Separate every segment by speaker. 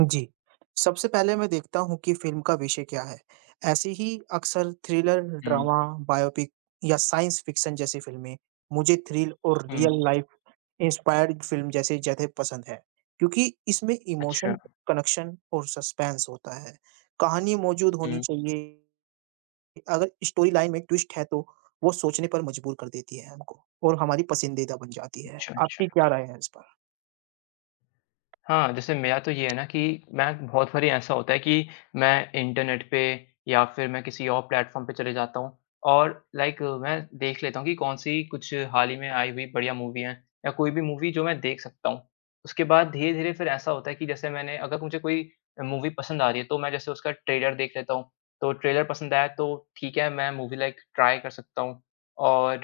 Speaker 1: जी। सबसे पहले मैं देखता हूँ कि फ़िल्म का विषय क्या है। ऐसी ही अक्सर थ्रिलर,
Speaker 2: हुँ,
Speaker 1: ड्रामा, बायोपिक या साइंस फ़िक्शन जैसी फ़िल्में मुझे थ्रिल और
Speaker 2: हुँ,
Speaker 1: रियल लाइफ़ इंस्पायर्ड फ़िल्म जैसे ज़्यादा पसंद है, क्योंकि इसमें इमोशन,
Speaker 2: अच्छा।
Speaker 1: कनेक्शन और सस्पेंस होता है। कहानी मौजूद होनी
Speaker 2: हुँ,
Speaker 1: चाहिए, अगर स्टोरी लाइन में ट्विस्ट है तो वो सोचने पर मजबूर कर देती है हमको और हमारी पसंदीदा बन जाती है।
Speaker 2: अच्छा, अच्छा।
Speaker 1: आपकी क्या राय है इस पर?
Speaker 2: हाँ, जैसे मेरा तो ये है ना कि मैं बहुत बारी ऐसा होता है कि मैं इंटरनेट पे या फिर मैं किसी और प्लेटफ़ॉर्म पे चले जाता हूँ और लाइक मैं देख लेता हूँ कि कौन-सी कुछ हाल ही में आई हुई बढ़िया मूवी है या कोई भी मूवी जो मैं देख सकता हूँ। उसके बाद धीरे-धीरे फिर ऐसा होता है कि जैसे मैंने अगर मुझे कोई मूवी पसंद आ रही है तो मैं जैसे उसका ट्रेलर देख लेता हूँ। तो ट्रेलर पसंद आया तो ठीक है, मैं मूवी लाइक ट्राई कर सकता हूँ और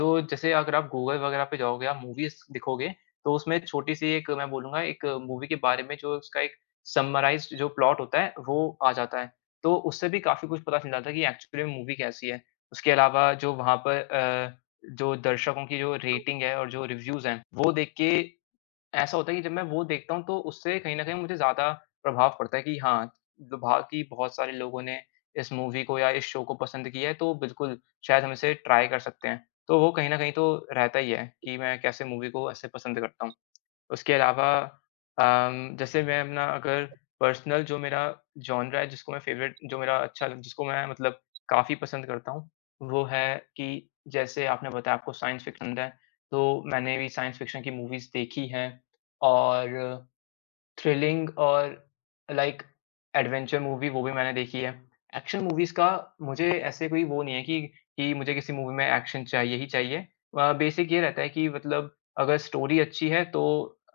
Speaker 2: जो जैसे अगर आप गूगल वगैरह पे जाओगे, आप मूवीज़ दिखोगे तो उसमें छोटी-सी एक मैं बोलूँगा एक मूवी के बारे में जो उसका एक समराइज़्ड जो प्लॉट होता है, वो आ जाता है। तो उससे भी काफ़ी कुछ पता चल जाता है कि एक्चुअली में मूवी कैसी है। उसके अलावा जो वहाँ पर जो दर्शकों की जो रेटिंग है और जो रिव्यूज़ हैं, वो देख के ऐसा होता है कि जब मैं वो देखता हूँ, तो उससे कहीं न कहीं मुझे ज़्यादा प्रभाव पड़ता है कि हाँ, बाकी बहुत सारे लोगों ने इस मूवी को या इस शो को पसंद किया है, तो बिल्कुल शायद हम इसे ट्राई कर सकते हैं। तो वो कहीं न कहीं तो रहता ही है कि मैं कैसे मूवी को ऐसे पसंद करता हूँ। उसके अलावा जैसे मैं अपना अगर पर्सनल जो मेरा जॉनरा है जिसको मैं फ़ेवरेट जो मेरा अच्छा लग- जिसको मैं मतलब काफ़ी पसंद करता हूँ, वो है कि जैसे आपने बताया आपको साइंस फ़िक्शन है, तो मैंने भी साइंस फ़िक्शन की मूवीज़ देखी हैं और थ्रिलिंग और लाइक एडवेंचर मूवी वो भी मैंने देखी है। एक्शन मूवीज़ का मुझे ऐसे कोई वो नहीं है कि मुझे किसी मूवी में एक्शन चाहिए ही चाहिए। बेसिक ये रहता है कि मतलब अगर स्टोरी अच्छी है तो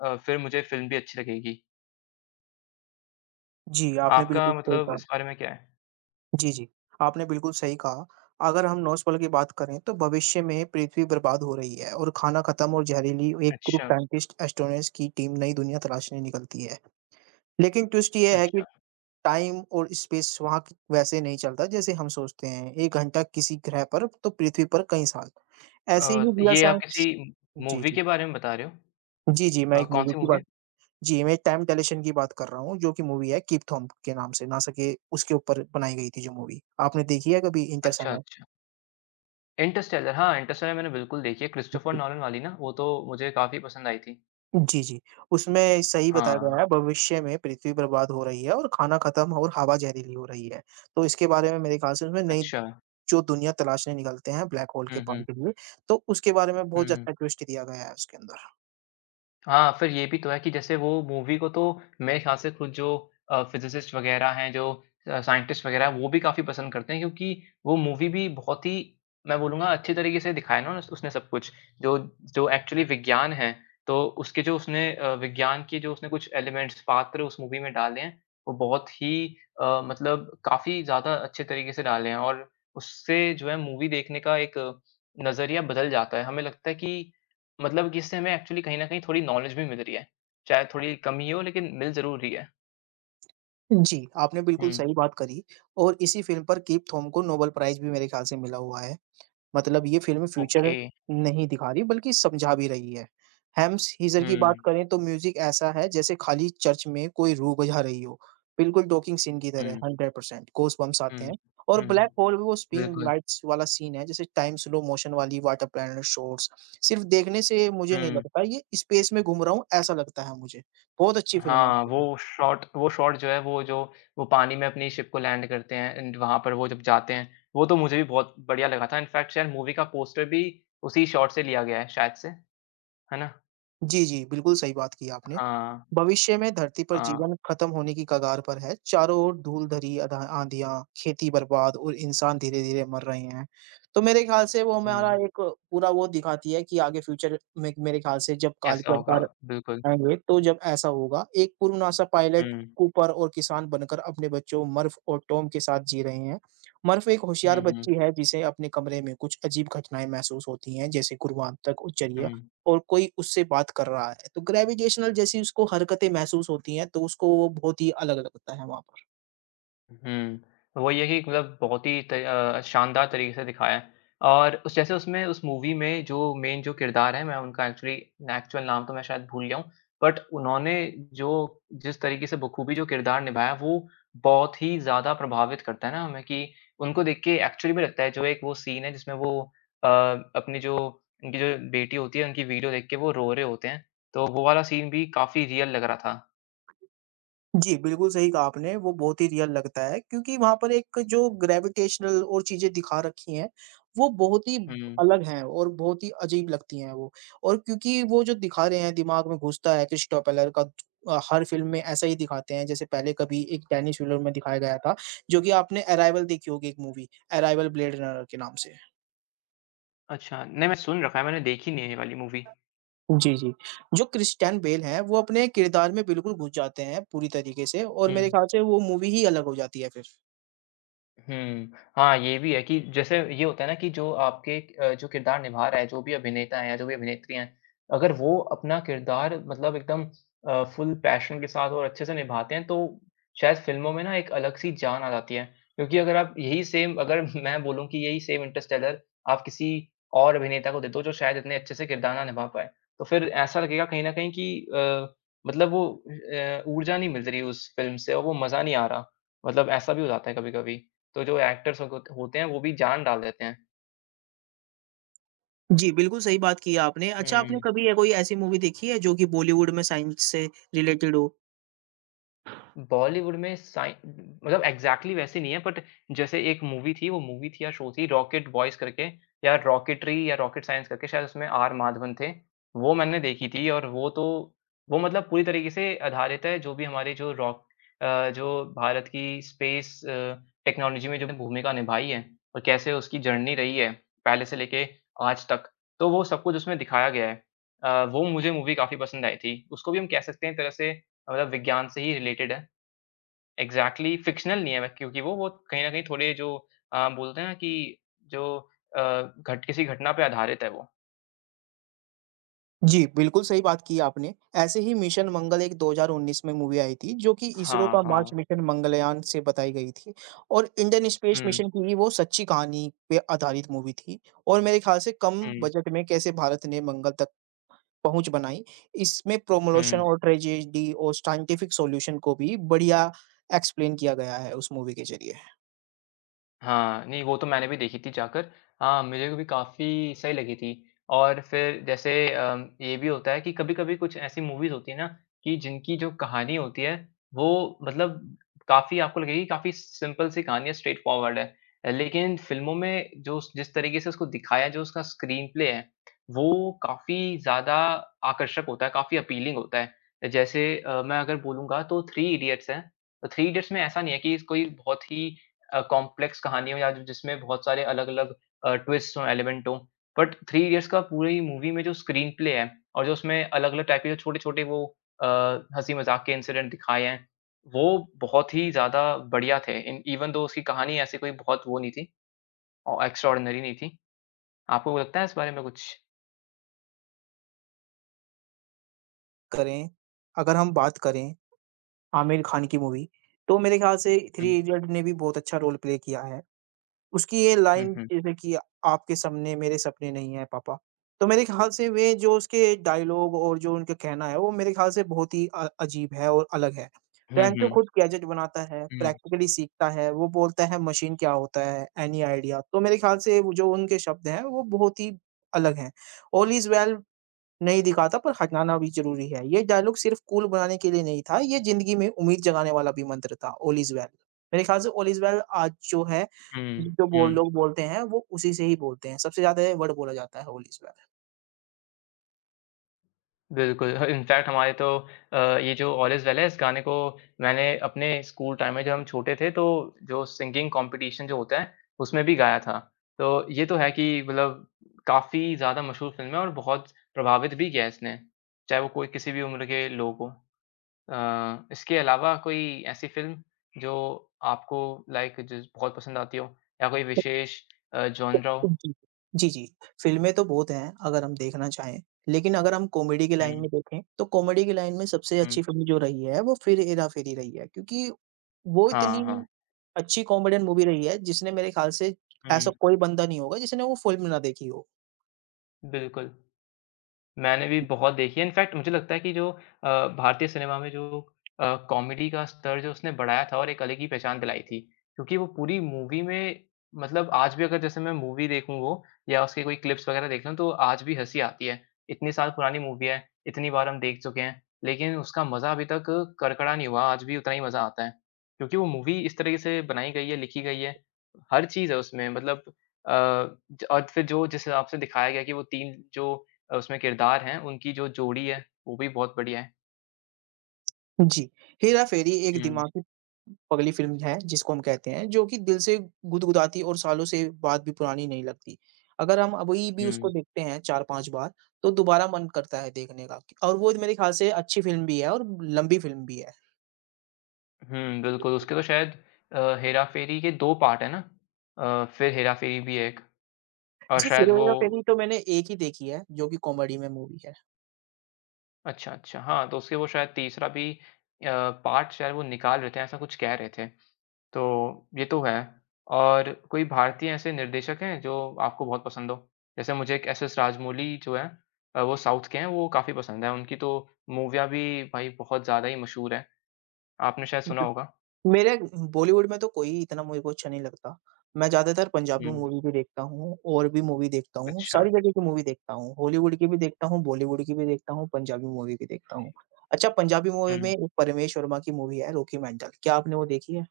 Speaker 2: फिर मुझे फ़िल्म भी अच्छी लगेगी।
Speaker 1: जी, आपने
Speaker 2: आपका
Speaker 1: बिल्कुल सही
Speaker 2: मतलब
Speaker 1: कहा।
Speaker 2: इस बारे में क्या है?
Speaker 1: जी, जी। आपने बिल्कुल सही कहा। अगर हम नॉइज़ की बात करें तो भविष्य में पृथ्वी बर्बाद हो रही है और खाना खत्म और जहरीली एक ग्रुप
Speaker 2: अच्छा,
Speaker 1: साइंटिस्ट एस्ट्रोनॉट्स की टीम नई दुनिया तलाशने निकलती है। लेकिन ट्विस्ट ये है कि
Speaker 2: अच्छा।
Speaker 1: टाइम और स्पेस वहाँ क वैसे नहीं चलता जैसे हम सोचते हैं। 1 घंटा किसी ग्रह पर तो पृथ्वी पर कई साल। ऐसे ही रियल
Speaker 2: ये आप
Speaker 1: साइंस
Speaker 2: किसी
Speaker 1: जी,
Speaker 2: मूवी
Speaker 1: जी।
Speaker 2: के बारे में बता रहे हो?
Speaker 1: जी, जी, मैं एक मूवी
Speaker 2: कौन-सी
Speaker 1: की
Speaker 2: मूवी है?
Speaker 1: बात जी, मैं टाइम डायलेशन की बात कर रहा हूँ जो कि मूवी है कीप थॉम्ब के नाम से, नासा के उसके ऊपर बनाई गई थी जो मूवी। आपने देखी है कभी
Speaker 2: अच्छा,
Speaker 1: इंटरस्टेलर?
Speaker 2: अच्छा। इंटरस्टेलर हाँ, इंटरस्टेलर मैंने बिल्कुल देखी है क्रिस्टोफर नॉलन वाली ना, वो तो मुझे काफ़ी पसंद आई थी।
Speaker 1: जी, जी। उसमें सही बताया
Speaker 2: हाँ,
Speaker 1: गया है, भविष्य में पृथ्वी बर्बाद हो रही है और खाना खत्म और हवा जहरीली हो रही है। तो इसके बारे में मेरे ख़्याल से उसमें नई
Speaker 2: अच्छा।
Speaker 1: जो दुनिया तलाशने निकलते हैं ब्लैक होल के
Speaker 2: हुँ,
Speaker 1: पार
Speaker 2: हुँ।
Speaker 1: के लिए, तो उसके बारे में बहुत
Speaker 2: हुँ।
Speaker 1: अच्छा ट्विस्ट दिया गया है उसके अंदर।
Speaker 2: हाँ, फिर ये भी तो है कि जैसे वो मूवी को तो मेरे ख़्याल से खुद जो फिज़िसिस्ट वग़ैरह हैं, जो साइंटिस्ट वग़ैरह हैं, वो भी काफ़ी पसंद करते हैं क्योंकि वो मूवी भी बहुत ही मैं बोलूँगा अच्छे तरीके से दिखाया ना उस उसने सब कुछ। जो जो एक्चुअली विज्ञान है, तो उसके जो उसने विज्ञान के जो उसने कुछ एलिमेंट्स, पात्र उस मूवी में डाले हैं, वो बहुत ही मतलब काफ़ी ज़्यादा अच्छे तरीके से डाले हैं और उससे जो है मूवी देखने का एक नज़रिया बदल जाता है। हमें लगता है कि मतलब कि इससे हमें एक्चुअली कहीं न कहीं थोड़ी नॉलेज भी मिल रही है। चाहे थोड़ी कमी हो लेकिन मिल ज़रूर रही है।
Speaker 1: जी, आपने
Speaker 2: हुँ,
Speaker 1: बिल्कुल सही बात करी और इसी फ़िल्म पर कीप थॉम को नोबेल प्राइज़ भी मेरे ख़्याल से मिला हुआ है। मतलब ये फ़िल्म फ्यूचर
Speaker 2: ओके।
Speaker 1: नहीं दिखा रही बल्कि समझा भी रही है। हैम्स हीजर की बात
Speaker 2: हुँ,
Speaker 1: करें तो म्यूज़िक ऐसा है जैसे खाली चर्च में कोई रूह बजा रही हो। बिल्कुल टॉकिंग सीन की तरह
Speaker 2: हुँ,
Speaker 1: 100% गॉसबम्प्स आते
Speaker 2: हुँ,
Speaker 1: हैं और
Speaker 2: हुँ।
Speaker 1: ब्लैक होल में वो स्विंग
Speaker 2: बिल्कुल,
Speaker 1: लाइट्स वाला सीन है जैसे टाइम स्लो मोशन वाली वाटर प्लैनेट शॉट्स। सिर्फ़ देखने से मुझे नहीं
Speaker 2: हुँ।
Speaker 1: लगता ये स्पेस में घूम रहा हूँ ऐसा लगता है मुझे। बहुत अच्छी फ़िल्म है
Speaker 2: हाँ,
Speaker 1: एक्चुअली।
Speaker 2: वो शॉट जो है वो पानी में अपनी शिप को लैंड करते हैं एंड वहाँ पर वो जब जाते हैं, वो तो मुझे भी बहुत बढ़िया लगा था। इनफैक्ट शायद मूवी का पोस्टर भी उसी शॉट से लिया गया है शायद से, है ना?
Speaker 1: जी, जी, बिल्कुल सही बात की आपने।
Speaker 2: हाँ,
Speaker 1: भविष्य में धरती पर
Speaker 2: हाँ,
Speaker 1: जीवन खत्म होने की कगार पर है। चारों ओर धूल-धरी आधा आँधियाँ, खेती बर्बाद और इंसान धीरे-धीरे मर रहे हैं। तो मेरे ख्याल से वो
Speaker 2: हुँ।
Speaker 1: हमारा एक पूरा वो दिखाती है कि आगे फ्यूचर में मेरे ख्याल से जब काल
Speaker 2: कैसा
Speaker 1: की
Speaker 2: होगा?
Speaker 1: अवतार
Speaker 2: बिल्कुल।
Speaker 1: आएँगे, तो जब ऐसा होगा, एक पूर्व नासा पायलट,
Speaker 2: हुँ,
Speaker 1: कूपर और किसान बनकर अपने बच्चों मर्फ और टॉम के साथ जी रहे हैं। मर्फ एक होशियार
Speaker 2: हुँ, हुँ,
Speaker 1: बच्ची है जिसे अपने कमरे में कुछ अजीब घटनाएँ महसूस होती हैं, जैसे गुरुत्वाकर्षण उच्चर्य
Speaker 2: हुँ।
Speaker 1: और कोई उससे बात कर रहा है। तो ग्रेविटेशनल जैसी उसको हरकतें महसूस होती हैं, तो उसको वो बहुत ही अलग लगता है वहाँ।
Speaker 2: हुँ। वही है कि मतलब बहुत ही शानदार तरीके से दिखाया है और उस जैसे उसमें उस मूवी में जो मेन जो किरदार हैं, मैं उनका एक्चुअल नाम तो मैं शायद भूल गया हूँ। बट उन्होंने जो जिस तरीके से बखूबी जो किरदार निभाया, वो बहुत ही ज़्यादा प्रभावित करता है ना हमें कि उनको देख के एक्चुअली में लगता है जो एक वो सीन है जिसमें वो अ, अपनी जो उनकी जो बेटी होती है, उनकी वीडियो देख के वो रो रहे होते हैं। तो वो वाला सीन भी काफ़ी रियल लग रहा था।
Speaker 1: जी, बिल्कुल सही कहा आपने, वो बहुत ही रियल लगता है क्योंकि वहाँ पर एक जो ग्रेविटेशनल और चीज़ें दिखा रखी हैं, वो बहुत ही
Speaker 2: हुँ।
Speaker 1: अलग हैं और बहुत ही अजीब लगती हैं वो। और क्योंकि वो जो दिखा रहे हैं दिमाग में घुसता है क्रिस्टो पेलर का हर फ़िल्म में ऐसा ही दिखाते हैं, जैसे पहले कभी एक डेनिस विलर में दिखाया गया था, जो कि आपने अराइवल देखी होगी एक मूवी, अराइवल ब्लेड रनर के नाम से।
Speaker 2: अच्छा, नहीं मैं सुन रखा है, मैंने देखी नहीं है ये वाली मूवी।
Speaker 1: जी, जी। जो क्रिस्टियन बेल हैं, वो अपने किरदार में बिल्कुल घुस जाते हैं पूरी तरीके से और
Speaker 2: हुँ।
Speaker 1: मेरे ख़्याल से वो मूवी ही अलग हो जाती है फिर।
Speaker 2: हुँ। हाँ, ये भी है कि जैसे ये होता है ना कि जो किरदार निभा रहा है, जो भी अभिनेता है या जो भी अभिनेत्री हैं, अगर वो अपना किरदार मतलब एकदम फुल पैशन के साथ और अच्छे से निभाते हैं, तो शायद फ़िल्मों में ना एक अलग-सी जान आ जाती है। क्योंकि अगर आप यही सेम अगर मैं बोलूँ कि यही सेम इंटरस्टेलर आप किसी और अभिनेता को दे दो, जो शायद इतने अच्छे से किरदार ना निभा पाए, तो फिर ऐसा लगेगा कहीं न कहीं कि मतलब वो ऊर्जा नहीं मिल रही उस फ़िल्म से और वो मज़ा नहीं आ रहा। मतलब ऐसा भी हो जाता है कभी-कभी। तो जो एक्टर्स होग होते हैं वो भी जान डाल देते हैं।
Speaker 1: जी, बिल्कुल सही बात की है आपने। अच्छा आपने
Speaker 2: हुँ।
Speaker 1: कभी ये कोई ऐसी मूवी देखी है जो कि बॉलीवुड में साइंस से रिलेटेड हो?
Speaker 2: बॉलीवुड में साइ मतलब एग्ज़ैक्टली वैसे नहीं है बट जैसे एक मूवी थी, वो मूवी थी या शो थी रॉकेट बॉयज़ करके या रॉकेटरी या रॉकेट साइंस करके शायद उसमें आर माधवन थे। वो मैंने देखी थी और वो तो वो मतलब पूरी तरीके से आधारित है जो भी हमारे जो जो भारत की स्पेस टेक्नोलॉजी में जो भूमिका निभाई है और कैसे उसकी जर्नी रही है, पहले से लेके आज तक। तो वो सब कुछ उसमें दिखाया गया है। वो मुझे मूवी काफ़ी पसंद आई थी। उसको भी हम कह सकते हैं एक तरह से मतलब विज्ञान से ही रिलेटेड है। एग्ज़ैक्टली फ़िक्शनल नहीं है वे क्योंकि वो कहीं न कहीं थोड़े जो बोलते हैं ना कि जो अ, घट किसी घटना पे आधारित है वो।
Speaker 1: जी, बिल्कुल सही बात की आपने। ऐसे ही मिशन मंगल एक 2019 में मूवी आई थी जो कि इसरो
Speaker 2: हाँ,
Speaker 1: का मार्स
Speaker 2: हाँ।
Speaker 1: मिशन मंगलयान से बताई गई थी और इंडियन स्पेस
Speaker 2: हुँ,
Speaker 1: मिशन की ही वो सच्ची कहानी पे आधारित मूवी थी और मेरे ख़्याल से कम
Speaker 2: हुँ,
Speaker 1: बजट में कैसे भारत ने मंगल तक पहुँच बनाई, इसमें प्रमोशन
Speaker 2: हुँ।
Speaker 1: और ट्रेजेडी और साइंटिफिक सॉल्यूशन को भी बढ़िया एक्सप्लेन किया गया है उस मूवी के ज़रिए।
Speaker 2: हाँ, नहीं वो तो मैंने भी देखी थी जाकर। हाँ, मुझे भी काफ़ी सही लगी थी और फिर जैसे ये भी होता है कि कभी-कभी कुछ ऐसी मूवीज़ होती हैं ना कि जिनकी जो कहानी होती है वो मतलब काफ़ी आपको लगेगी काफ़ी सिंपल सी कहानी है, स्ट्रेट फॉरवर्ड है। लेकिन फ़िल्मों में जो उस जिस तरीके से उसको दिखाया जो उसका स्क्रीन प्ले है, वो काफ़ी ज़्यादा आकर्षक होता है, काफ़ी अपीलिंग होता है। जैसे मैं अगर बोलूँगा तो थ्री इडियट्स है। तो थ्री इडियट्स में ऐसा नहीं है कि कोई बहुत ही कॉम्प्लेक्स कहानी हो या जिसमें बहुत सारे अलग-अलग ट्विस्ट हों, एलिमेंट हों। बट थ्री इडियट्स का पूरी मूवी में जो स्क्रीन प्ले है और जो उसमें अलग-अलग टाइप के जो छोटे-छोटे अ, हँसी-मज़ाक के इंसिडेंट दिखाए हैं, वो बहुत ही ज़्यादा बढ़िया थे। इन इवन दो उसकी कहानी ऐसी कोई बहुत वो नहीं थी और एक्स्ट्राऑर्डिनरी नहीं थी। आपको लगता है इस बारे में कुछ?
Speaker 1: करें अगर हम बात करें आमिर खान की मूवी, तो मेरे ख़्याल से
Speaker 2: हुँ।
Speaker 1: थ्री इडियट ने भी बहुत अच्छा रोल प्ले किया है। उसकी ये
Speaker 2: हुँ,
Speaker 1: लाइन
Speaker 2: हुँ।
Speaker 1: जैसे कि आपके सपने मेरे सपने नहीं है पापा। तो मेरे ख़्याल से वे जो उसके डायलॉग और जो उनका कहना है वो मेरे ख़्याल से बहुत ही अजीब है और अलग है।
Speaker 2: हुँ,
Speaker 1: रैंचो
Speaker 2: हुँ।
Speaker 1: खुद गैजेट बनाता है,
Speaker 2: हुँ,
Speaker 1: प्रैक्टिकली सीखता है, वो बोलता है मशीन क्या होता है, एनी आइडिया? तो मेरे ख़्याल से वो जो उनके शब्द हैं वो बहुत ही अलग हैं। ऑल इज़ वेल नहीं दिखाता पर हटाना भी ज़रूरी है। ये डायलॉग सिर्फ़ कूल बनाने के लिए नहीं था, ये ज़िंदगी में उम्मीद जगाने वाला भी मंत्र था, ऑल इज़ वेल। मेरे ख़्याल से ऑल इज़ वेल आज जो है,
Speaker 2: हुँ,
Speaker 1: जो बोल
Speaker 2: हुँ।
Speaker 1: लोग बोलते हैं, वो उसी से ही बोलते हैं। सबसे ज़्यादा ये वर्ड बोला जाता है, ऑल इज़ वेल।
Speaker 2: बिल्कुल, ह इनफ़ैक्ट हमारे तो ये जो ऑल इज़ वेल है, इस गाने को मैंने अपने स्कूल टाइम में जब हम छोटे थे, तो जो सिंगिंग कॉम्पिटिशन जो होता है, उसमें भी गाया था। तो ये तो है कि मतलब काफ़ी ज़्यादा मशहूर फ़िल्म है और बहुत प्रभावित भी किया है इसने, चाहे वो कोई किसी भी उम्र के लोग हों। इसके अलावा कोई ऐसी फ़िल्म जो आपको लाइक जिस बहुत पसंद आती हो या कोई विशेष जॉनरा हो?
Speaker 1: जी, जी, जी। फ़िल्में तो बहुत हैं अगर हम देखना चाहें, लेकिन अगर हम कॉमेडी की लाइन
Speaker 2: हुँ,
Speaker 1: में देखें, तो कॉमेडी की लाइन में सबसे
Speaker 2: हुँ।
Speaker 1: अच्छी फ़िल्म जो रही है वो फिर हेरा-फेरी रही है क्योंकि वो
Speaker 2: हाँ,
Speaker 1: इतनी
Speaker 2: हाँ।
Speaker 1: अच्छी कॉमेडियन मूवी रही है जिसने मेरे ख़्याल से
Speaker 2: हुँ,
Speaker 1: ऐसा कोई बंदा नहीं होगा जिसने वो फ़िल्म ना देखी हो।
Speaker 2: बिल्कुल। मैंने भी बहुत देखी है, इनफैक्ट मुझे लगता है कि जो भारतीय सिनेमा में जो कॉमेडी का स्तर जो उसने बढ़ाया था और एक अलग ही पहचान दिलाई थी, क्योंकि वो पूरी मूवी में मतलब आज भी अगर जैसे मैं मूवी देखूँ वो या उसके कोई क्लिप्स वगैरह देख लूँ, तो आज भी हँसी आती है। इतने साल पुरानी मूवी है, इतनी बार हम देख चुके हैं, लेकिन उसका मज़ा अभी तक करकड़ा नहीं हुआ, आज भी उतना ही मज़ा आता है। क्योंकि वो मूवी इस तरीके से बनाई गई है, लिखी गई है, हर चीज़ है उसमें मतलब अ, ज और फिर जो जिस हिसाब से दिखाया गया है कि वो 3 जो उसमें किरदार हैं, उनकी जो जोड़ी है, वो भी बहुत बढ़िया है।
Speaker 1: जी, हेरा-फेरी एक
Speaker 2: हुँ,
Speaker 1: दिमागी पगली फ़िल्म है जिसको हम कहते हैं, जो कि दिल से गुदगुदाती और सालों से बात भी पुरानी नहीं लगती। अगर हम अभी भी
Speaker 2: हुँ।
Speaker 1: उसको देखते हैं 4-5 बार, तो दोबारा मन करता है देखने का और वो मेरे ख़्याल से अच्छी फ़िल्म भी है और लंबी फ़िल्म भी है।
Speaker 2: हुँ, बिल्कुल, उसके तो शायद हेरा फेरी के 2 पार्ट हैं ना? फिर हेरा फेरी भी है एक और
Speaker 1: जी,
Speaker 2: शायद
Speaker 1: फिर
Speaker 2: वो।
Speaker 1: हेरा-फेरी तो मैंने एक ही देखी है, जो कि कॉमेडी में मूवी है।
Speaker 2: अच्छा, अच्छा। हाँ, तो उसके वो शायद तीसरा भी अ, पार्ट शायद वो निकाल रहे थे, ऐसा कुछ कह रहे थे। तो ये तो है और कोई भारतीय ऐसे निर्देशक हैं जो आपको बहुत पसंद हो? जैसे मुझे एक एसएस राजमौली जो हैं वो साउथ के हैं, वो काफ़ी पसंद है। उनकी तो मूवियाँ भी भाई बहुत ज़्यादा ही मशहूर हैं, आपने शायद सुना होगा।
Speaker 1: मेरे बॉलीवुड में तो कोई इतना मेरे को अच्छा नहीं लगता। मैं ज़्यादातर
Speaker 2: हुँ।
Speaker 1: पंजाबी मूवी भी देखता हूँ और भी मूवी देखता हूँ,
Speaker 2: अच्छा।
Speaker 1: सारी जगह की मूवी देखता हूँ। हॉलीवुड की भी देखता हूँ, बॉलीवुड की भी देखता हूँ, पंजाबी मूवी भी देखता हूँ। अच्छा पंजाबी मूवी में
Speaker 2: हुँ।
Speaker 1: एक परमेश वर्मा की मूवी है रॉकी मेंटल, क्या आपने वो देखी है?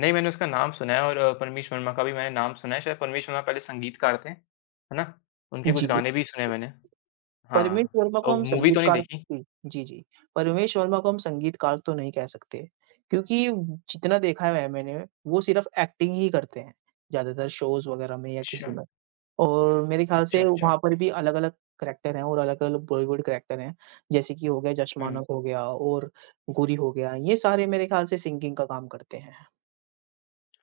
Speaker 2: नहीं, मैंने उसका नाम सुना है और परमीश वर्मा का भी मैंने नाम सुना है। शायद परमीश वर्मा पहले संगीतकार थे, है ना? उनके कुछ
Speaker 1: जी,
Speaker 2: गाने भी सुने हैं मैंने।
Speaker 1: परमेश
Speaker 2: हाँ,
Speaker 1: वर्मा को
Speaker 2: तो
Speaker 1: हम
Speaker 2: मूवी तो नहीं
Speaker 1: संगीतकार
Speaker 2: देखी।
Speaker 1: जी, जी, जी। परमेश वर्मा को हम संगीतकार तो नहीं कह सकते क्योंकि जितना देखा है मैंने, वो सिर्फ़ एक्टिंग ही करते हैं, ज़्यादातर शोज़ वगैरह में या किसी
Speaker 2: अच्छा।
Speaker 1: में। और मेरे ख्याल
Speaker 2: अच्छा,
Speaker 1: से
Speaker 2: अच्छा।
Speaker 1: वहाँ पर भी अलग-अलग करैक्टर हैं और अलग-अलग बॉलीवुड करैक्टर हैं। जैसे कि हो गया जश
Speaker 2: हुँ।
Speaker 1: मानक हो गया और गुरी हो गया, ये सारे मेरे ख्याल से सिंगिंग का काम करते हैं।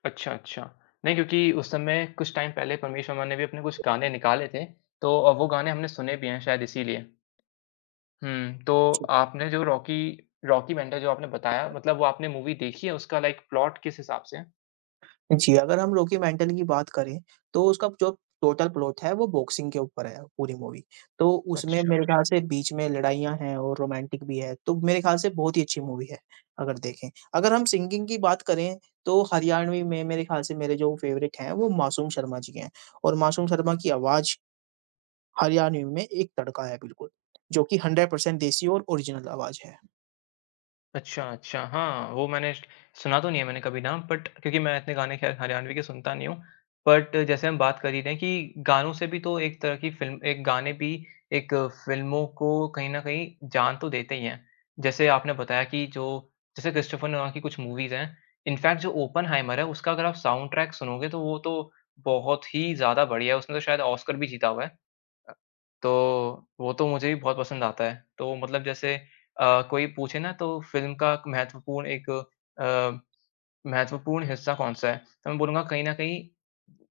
Speaker 2: अच्छा, अच्छा। नहीं, क्योंकि उस समय कुछ टाइम पहले परमीश वर्मा ने भी अपने कुछ गाने निकाले थे, तो वो गाने हमने सुने भी हैं शायद इसीलिए। हुँ, तो
Speaker 1: जी,
Speaker 2: आपने जो रॉकी रॉकी मेंटल जो आपने बताया मतलब वो आपने मूवी देखी है, उसका लाइक प्लॉट किस हिसाब से है?
Speaker 1: जी, अगर हम रॉकी मेंटल की बात करें, तो उसका जो टोटल प्लॉट है वो बॉक्सिंग के ऊपर है पूरी मूवी। तो उसमें
Speaker 2: अच्छा।
Speaker 1: मेरे ख्याल से बीच में लड़ाइयाँ हैं और रोमांटिक भी है, तो मेरे ख्याल से बहुत ही अच्छी मूवी है, अगर देखें। अगर हम सिंगिंग की बात करें, तो हरियाणवी में मेरे ख्याल से मेरे जो फेवरेट हैं वो मासूम शर्मा जी हैं और मासूम शर्मा की आवाज़ हरियाणवी में एक तड़का है बिल्कुल, जो कि 100% देसी और ओरिजिनल आवाज़ है।
Speaker 2: अच्छा, अच्छा। हाँ, वो मैंने श सुना तो नहीं है मैंने कभी नाम बट क्योंकि मैं इतने गाने खैर हरियाणवी के सुनता नहीं हूँ। बट जैसे हम बात कर ही रहे हैं कि गानों से भी तो एक तरह की फ़िल्म एक गाने भी एक फ़िल्मों को कहीं न कहीं जान तो देते ही हैं। जैसे आपने बताया कि जो जैसे क्रिस्टोफर नोलान की कुछ मूवीज़ हैं, इनफैक्ट जो ओपेनहाइमर है उसका अगर आप साउंड ट्रैक सुनोगे तो वो तो बहुत ही ज़्यादा बढ़िया है। उसने तो शायद ऑस्कर भी जीता हुआ है। अ, तो वो तो मुझे भी बहुत पसंद आता है। तो मतलब जैसे कोई पूछे ना तो फ़िल्म का एक महत्वपूर्ण एक अ, महत्वपूर्ण हिस्सा कौन-सा है? तो मैं बोलूँगा कहीं न कहीं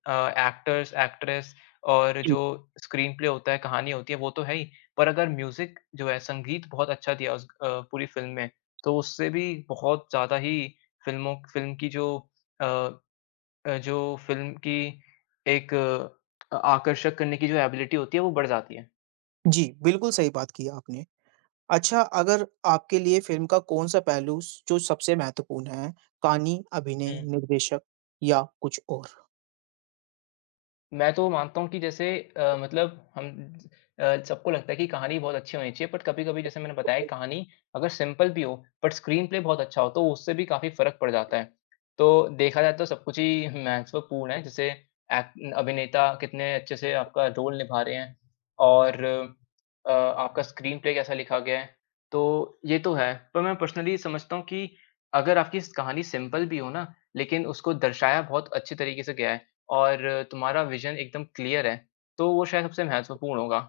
Speaker 2: अ, एक्टर्स, एक्ट्रेस और
Speaker 1: जी।
Speaker 2: जो स्क्रीन प्ले होता है, कहानी होती है वो तो है ही, पर अगर म्यूज़िक जो है संगीत बहुत अच्छा दिया उस पूरी फ़िल्म में, तो उससे भी बहुत ज़्यादा ही फ़िल्म की जो अ अ, जो फ़िल्म की एक अ, आकर्षक करने की जो एबिलिटी होती है वो बढ़ जाती है।
Speaker 1: जी, बिल्कुल सही बात की आपने। अच्छा अगर आपके लिए फ़िल्म का कौन-सा पहलू स जो सबसे महत्वपूर्ण है, कहानी, अभिनय,
Speaker 2: हुँ।
Speaker 1: निर्देशक या कुछ और?
Speaker 2: मैं तो मानता हूँ कि जैसे मतलब हम सबको लगता है कि कहानी बहुत अच्छी होनी चाहिए, बट कभी-कभी जैसे मैंने बताया कहानी अगर सिंपल भी हो, बट स्क्रीन प्ले बहुत अच्छा हो, तो उससे भी काफ़ी फ़र्क पड़ जाता है। तो देखा जाए तो सब कुछ ही महत्वपूर्ण है, जैसे एक्ट अभिनेता कितने अच्छे से आपका रोल निभा रहे हैं और आपका स्क्रीन प्ले कैसा लिखा गया है, तो ये तो है। पर मैं पर्सनली समझता हूँ कि अगर आपकी कहानी सिंपल भी हो ना, लेकिन उसको दर्शाया बहुत अच्छे तरीके से गया है, और तुम्हारा विज़न एकदम क्लियर है, तो वो शायद सबसे महत्वपूर्ण होगा।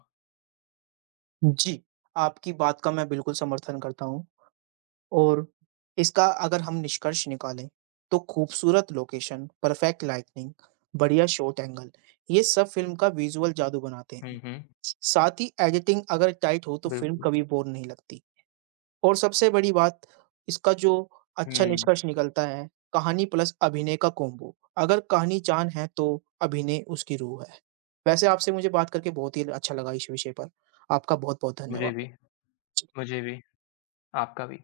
Speaker 1: जी, आपकी बात का मैं बिल्कुल समर्थन करता हूँ। और इसका अगर हम निष्कर्ष निकालें, तो खूबसूरत लोकेशन, परफेक्ट लाइटनिंग, बढ़िया शॉट एंगल, ये सब फ़िल्म का विजुअल जादू बनाते
Speaker 2: हुँ,
Speaker 1: हैं।
Speaker 2: हुँ।
Speaker 1: साथ ही एडिटिंग अगर टाइट हो तो फ़िल्म
Speaker 2: बिल्कुल।
Speaker 1: कभी बोर नहीं लगती और सबसे बड़ी बात इसका जो अच्छा
Speaker 2: हुँ,
Speaker 1: निष्कर्ष निकलता है, कहानी प्लस अभिनय का कॉम्बो। अगर कहानी जान है तो अभिनय उसकी रूह है। वैसे आपसे मुझे बात करके बहुत ही अच्छा लगा इस विषय पर। आपका बहुत-बहुत
Speaker 2: मुझे भी,
Speaker 1: धन्यवाद।
Speaker 2: मुझे भी, आपका भी।